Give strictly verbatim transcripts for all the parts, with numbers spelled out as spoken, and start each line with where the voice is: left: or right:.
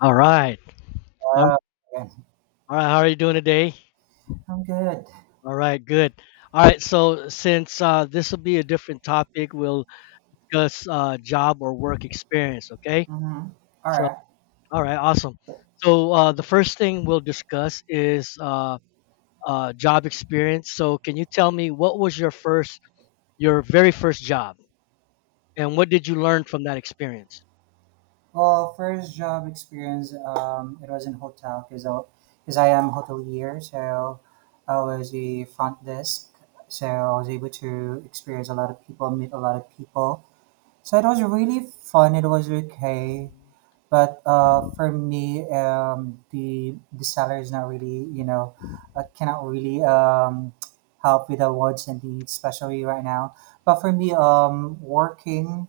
left: All right. All
right: Uh, okay.
left: all right. How are you doing today?
right: I'm good.
left: All right. Good. All right. So, since uh, this will be a different topic, we'll discuss uh, job or work experience. Okay.
right: Mm-hmm. All
left: So,
right: right.
left: all right. Awesome. So, uh, the first thing we'll discuss is uh, uh, job experience. So, can you tell me what was your first, your very first job, and what did you learn from that experience?
right: Well, first job experience, um, it was in hotel because I, 'cause I am hotelier, so I was a front desk, so I was able to experience a lot of people, meet a lot of people. So it was really fun. It was okay. But uh, for me, um, the the seller is not really, you know, uh, cannot really um, help with the wants and needs, especially right now. But for me, um, working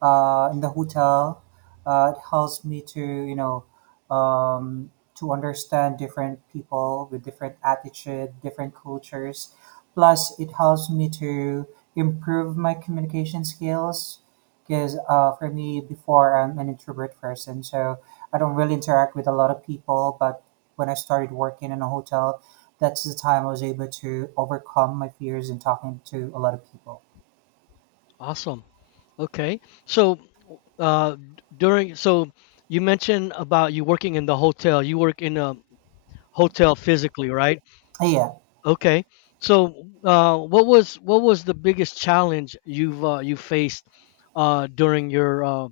right: uh, in the hotel. Uh, it helps me to you know um, to understand different people with different attitude, different cultures. Plus, it helps me to improve my communication skills because uh, for me before I'm an introvert person, so I don't really interact with a lot of people. But when I started working in a hotel, that's the time I was able to overcome my fears in talking to a lot of people.
left: Awesome. Okay. So, uh, d- during so you mentioned about you working in the hotel. You work in a hotel physically, right?
right: Yeah.
left: Okay. So, uh, what was what was the biggest challenge you've uh, you faced uh, during your uh,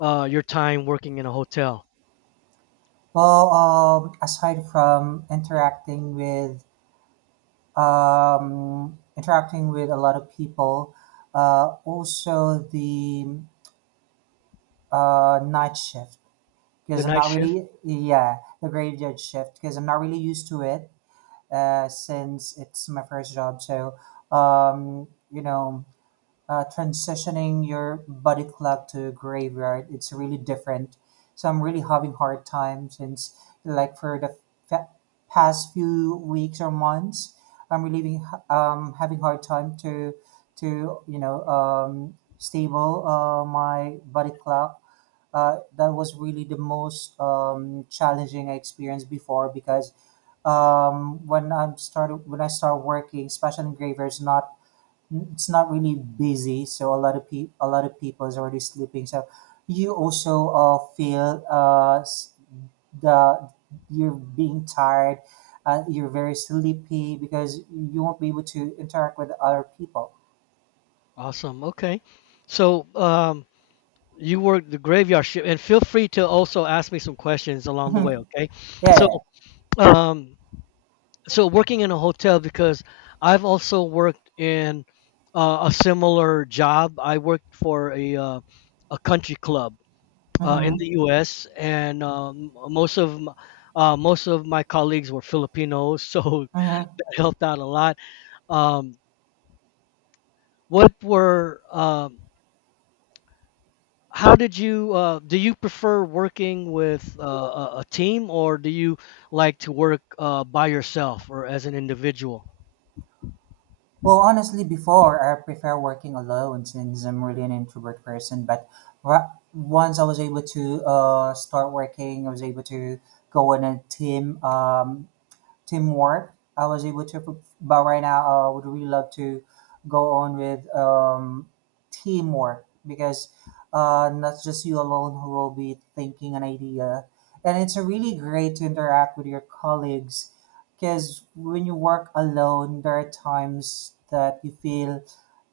left: uh, your time working in a hotel?
right: Well, um, aside from interacting with um, interacting with a lot of people, uh, also the uh, night shift
left: The
right: because I'm
left: night
right: not
left: shift.
right: really yeah the graveyard shift because I'm not really used to it uh, since it's my first job. So um, you know uh, transitioning your body clock to graveyard, it's really different, so I'm really having hard time since like for the fa- past few weeks or months, I'm really being, um, having hard time to to you know um, stable uh, my body clock. Uh, that was really the most um, challenging I experienced before because um, when I am started when I start working, especially in graveyards, not it's not really busy, so a lot of people a lot of people is already sleeping. So you also uh, feel uh, s- the you're being tired, uh, you're very sleepy because you won't be able to interact with other people.
left: Awesome. Okay. So, um, you worked the graveyard shift, and feel free to also ask me some questions along the way.
right: Mhm.
left: Okay.
right: Yeah.
left: So,
right: yeah,
left: um, so working in a hotel because I've also worked in uh, a similar job. I worked for a uh, a country club
right: yeah.
left: uh, in
right: Mm-hmm.
left: the U S, and um, most of m- uh, most of my colleagues were Filipinos, so
right: Mm-hmm.
left: that helped out a lot. Um, what were um, How did you uh, do you prefer working with uh, a a team, or do you like to work uh, by yourself or as an individual?
right: Well, honestly, before I prefer working alone since I'm really an introvert person. But ra- once I was able to uh, start working, I was able to go in a team, um, teamwork. I was able to, pro- But right now uh, I would really love to go on with um, teamwork because uh, not just you alone who will be thinking an idea. And it's really great to interact with your colleagues because when you work alone, there are times that you feel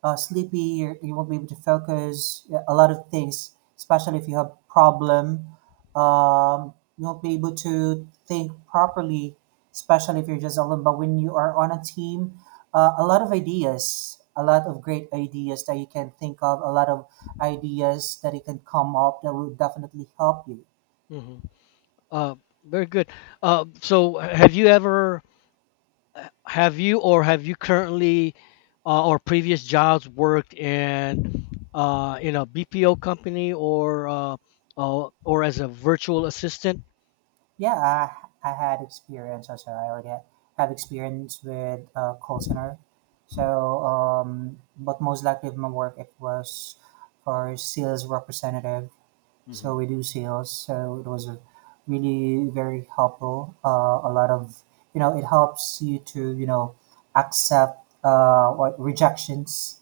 right: uh, sleepy, you you won't be able to focus, yeah, a lot of things, especially if you have problem. Um, you won't be able to think properly, especially if you're just alone. But when you are on a team, uh, a lot of ideas, a lot of great ideas that you can think of, a lot of ideas that you can come up that will definitely help you.
left: hmm Uh, Very good. Uh, so have you ever have you or have you currently uh, or previous jobs worked in uh, in a B P O company, or uh, uh, or as a virtual assistant?
right: Yeah, I, I had experience also. I already ha- have experience with uh, call center. So, um, but most likely of my work, it was for sales representative,
left: hmm
right: so we do sales, so it was a really very helpful, uh, a lot of you know it helps you to you know accept uh, what rejections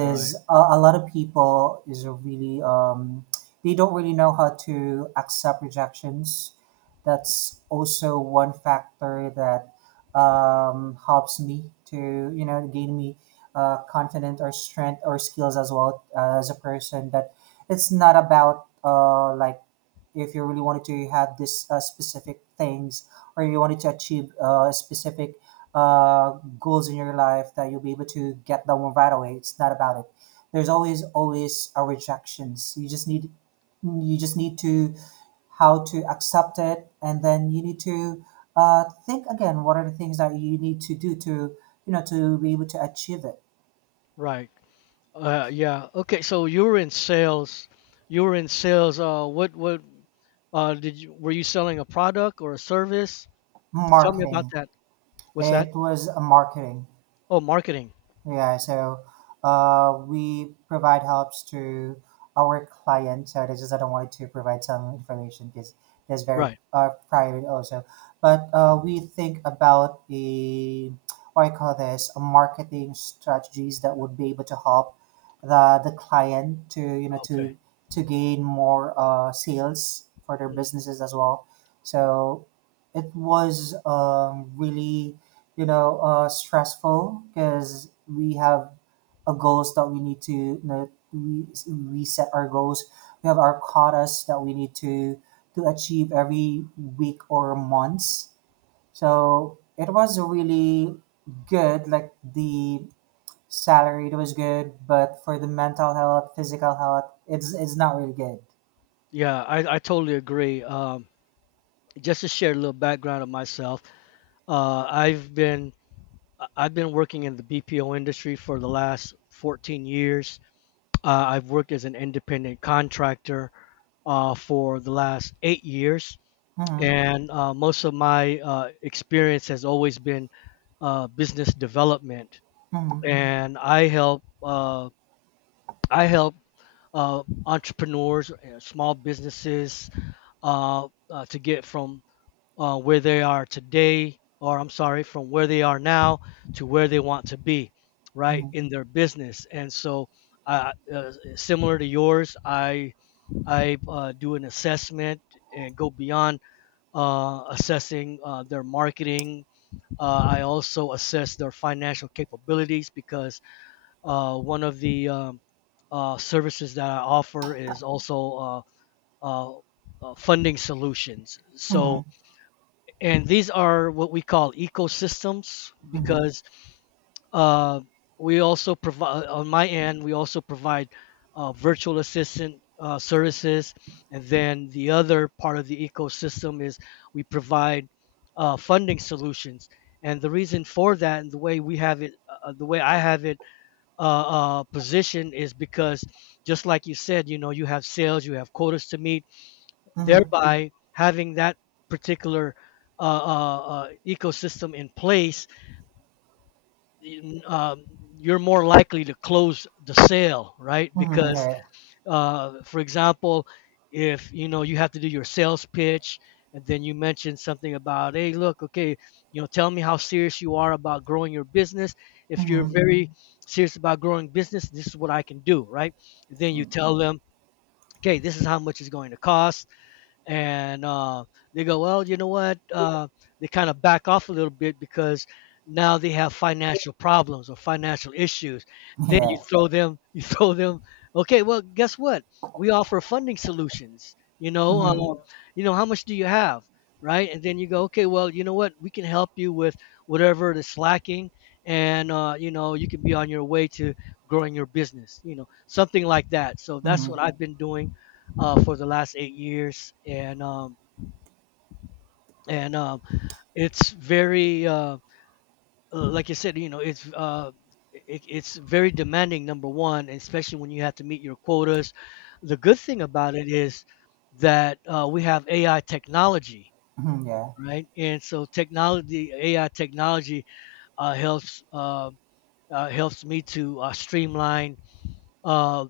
left: Right.
right: a, a lot of people is really um, they don't really know how to accept rejections. That's also one factor that um, helps me to you know gain me uh, confidence or strength or skills as well uh, as a person that it's not about uh, like if you really wanted to have this uh, specific things or you wanted to achieve uh, specific uh, goals in your life that you'll be able to get that one right away. It's not about it. There's always always a rejections. You just need you just need to how to accept it, and then you need to uh, think again. What are the things that you need to do to you know to be able to achieve it?
left: Right. Uh, yeah. Okay. So you were in sales. You were in sales. Uh, what what uh, did you were you selling a product or a service? Tell me about
right: Marketing.
left: that. What's that?
right: It was a marketing.
left: Oh, marketing.
right: Yeah, so uh, we provide helps to our clients. So this is I don't want to provide some information because that's very
left: Right.
right: uh, private also. But uh, we think about the what I call this a marketing strategies that would be able to help the the client to you know
left: Okay.
right: to to gain more uh, sales for their
left: Mhm.
right: businesses as well. So it was um, really you know uh, stressful because we have a goals that we need to, you know, we we set our goals, we have our quotas that we need to to achieve every week or months, so it was really good, like the salary it was good, but for the mental health, physical health, it's it's not really good.
left: Yeah, I, I totally agree. Um, just to share a little background of myself, Uh, I've been I- have been working in the B P O industry for the last fourteen years. Uh, I've worked as an independent contractor uh, for the last eight years,
right: Mm-hmm,
left: and uh, most of my uh, experience has always been uh, business development.
right: mm-hmm,
left: And I help uh, I help uh, entrepreneurs, uh, small businesses uh, uh, to get from uh, where they are today, or I'm sorry, from where they are now to where they want to be, right,
right: mm-hmm,
left: in their business. And so, uh, uh, similar to yours, I I uh, do an assessment and go beyond uh, assessing uh, their marketing. Uh, I also assess their financial capabilities because uh, one of the um, uh, services that I offer is also uh, uh, uh, funding solutions. So, and these are what we call ecosystems
right: mm-hmm,
left: because uh, we also provide, on my end, we also provide uh, virtual assistant uh, services, and then the other part of the ecosystem is we provide uh, funding solutions. And the reason for that, and the way we have it, uh, the way I have it uh, uh, positioned is because, just like you said, you know, you have sales, you have quotas to meet,
right: mm-hmm,
left: thereby having that particular uh, uh, uh, ecosystem in place, um, you're more likely to close the sale, right?
right: mm-hmm, mm-hmm,
left: Because,
right: yeah.
left: uh, for example, if you know you have to do your sales pitch, and then you mention something about, hey, look, okay, you know, tell me how serious you are about growing your business. If you're
right: Mm-hmm.
left: very serious about growing business, this is what I can do, right? Then you tell them, okay, this is how much it's going to cost, and uh, they go, well, you know what? Uh, they kind of back off a little bit because now they have financial problems or financial issues.
right: Mm-hmm,
left: Then
right: yeah.
left: you throw them, you throw them. Okay, well, guess what? We offer funding solutions. You know,
right: Mm-hmm.
left: um, you know, how much do you have, right? And then you go, okay, well, you know what? We can help you with whatever is lacking, and uh, you know, you can be on your way to growing your business. You know, something like that. So that's what
right: Mm-hmm.
left: I've been doing uh, for the last eight years, and um, and um, it's very uh, uh, like I said, you know, it's uh, it, it's very demanding. Number one, especially when you have to meet your quotas. The good thing about it is that uh, we have A I technology,
right: Mhm, yeah.
left: right? And so technology, A I technology uh, helps. Uh, uh, helps me to uh, streamline uh,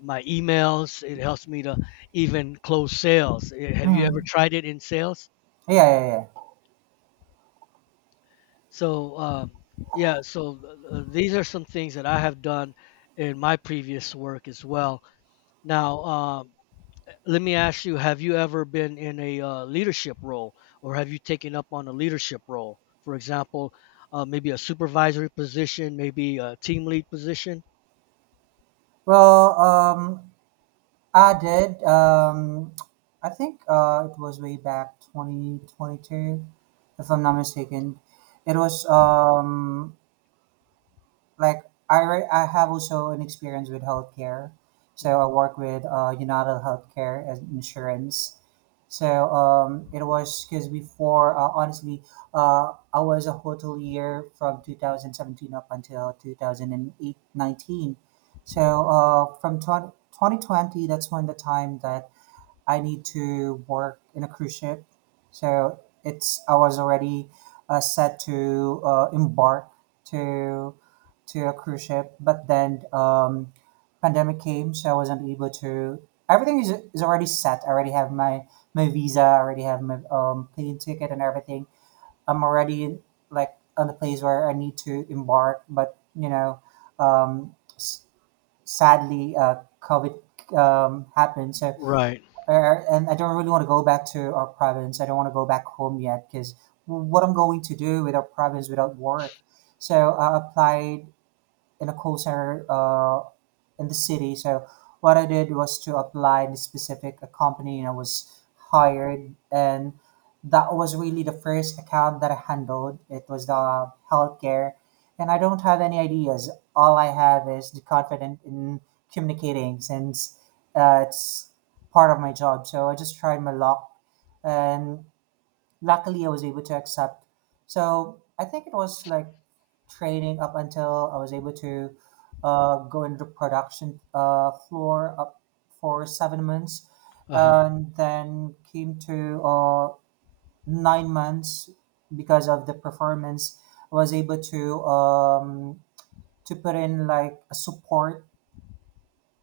left: my emails. It helps me to even close sales. Eh, have you ever
right: Hmm.
left: tried it in sales?
right: Yeah, yeah, yeah.
left: So um, yeah, so uh, these are some things that I have done in my previous work as well. Now, um, let me ask you: have you ever been in a uh, leadership role, or have you taken up on a leadership role? For example, uh, maybe a supervisory position, maybe a team lead position.
right: Well, um, I did. Um, I think uh, it was way back twenty twenty-two, if I'm not mistaken. It was um, like I, re- I have also an experience with healthcare. So I work with uh, United Healthcare as insurance. So um, it was because before, uh, honestly, uh, I was a hotelier from two thousand seventeen up until two thousand eight. So uh, from 20, two thousand twenty, that's when the time that I need to work in a cruise ship. So it's I was already uh, set to uh, embark to to a cruise ship, but then um, pandemic came, so I wasn't able to. Everything is, is already set. I already have my my visa. I already have my um, plane ticket and everything. I'm already like on the place where I need to embark, but you know, um, s- sadly, uh, COVID um, happened, so
left: Right.
right: uh, and I don't really want to go back to our province. I don't want to go back home yet because what I'm going to do without province, without work. So I applied in a call center uh, in the city. So what I did was to apply the specific uh, company and I was hired, and that was really the first account that I handled. It was the healthcare and I don't have any ideas. All I have is the confidence in communicating since uh, it's part of my job. So I just tried my luck and luckily I was able to accept. So I think it was like training up until I was able to uh, go into the production uh, floor up for seven months,
left: Uh huh.
right: and then came to uh, nine months because of the performance. I was able to um, to put in like a support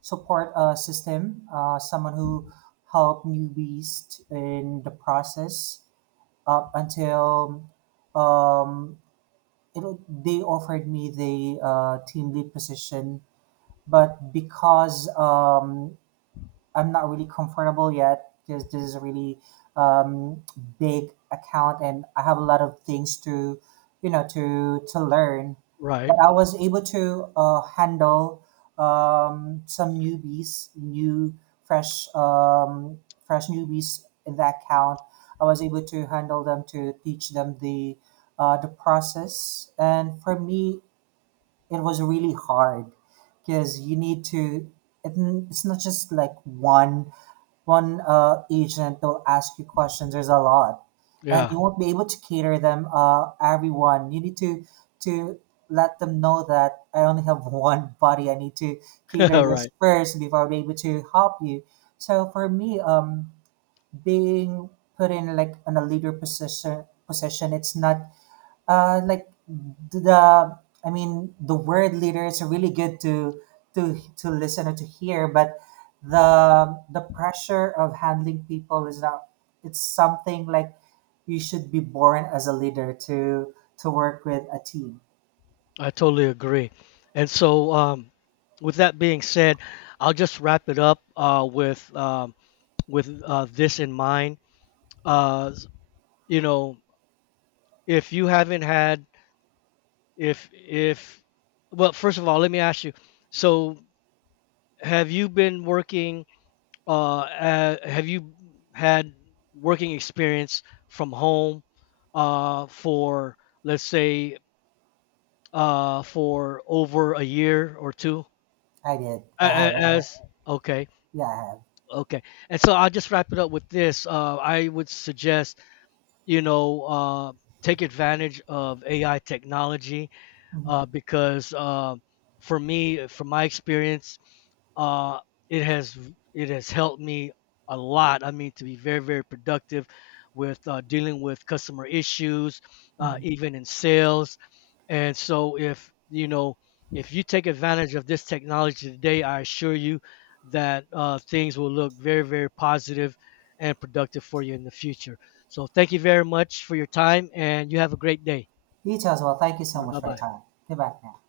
right: support uh, system, uh, someone who helped newbies in the process up until um, it, wa- they offered me the uh, team lead position. But because um, I'm not really comfortable yet because this is a really um, big account and I have a lot of things to, you know, to to learn.
left: Right.
right: But I was able to uh, handle um, some newbies, new fresh um, fresh newbies in that account. I was able to handle them, to teach them the uh, the process. And for me, it was really hard because you need to it it's not just like one one uh, agent will ask you questions, there's a lot and
left: Yeah.
right: you won't be able to cater them, uh, everyone you need to to let them know that I only have one body, I need to cater this
left: Right.
right: first before I'm able to help you. So for me, um being put in like in a leader position position, it's not uh, like the I mean, the word leaders are really good to to to listen or to hear, but the the pressure of handling people is not, it's something like you should be born as a leader to to work with a team.
left: I totally agree. And so, um, with that being said, I'll just wrap it up uh, with um, with uh, this in mind. Uh, you know, if you haven't had, if if, well, first of all, let me ask you. So, have you been working? Uh, uh have you had working experience from home uh, for, let's say, uh, for over a year or two?
right: I did.
left: A-
right: I have.
left: a- As okay,
right: Yeah, I have.
left: okay. And so I'll just wrap it up with this. Uh, I would suggest, you know, uh, take advantage of A I technology
right: Hmm.
left: uh, because uh, for me, from my experience, uh, it has it has helped me a lot. I mean, to be very, very productive with uh, dealing with customer issues, uh, even in sales. And so, if you know, if you take advantage of this technology today, I assure you that uh, things will look very, very positive and productive for you in the future. So, thank you very much for your time, and you have a great day.
right: You too as well. Thank you so
left: Bye
right: much for your
left: bye.
right: time. Goodbye now.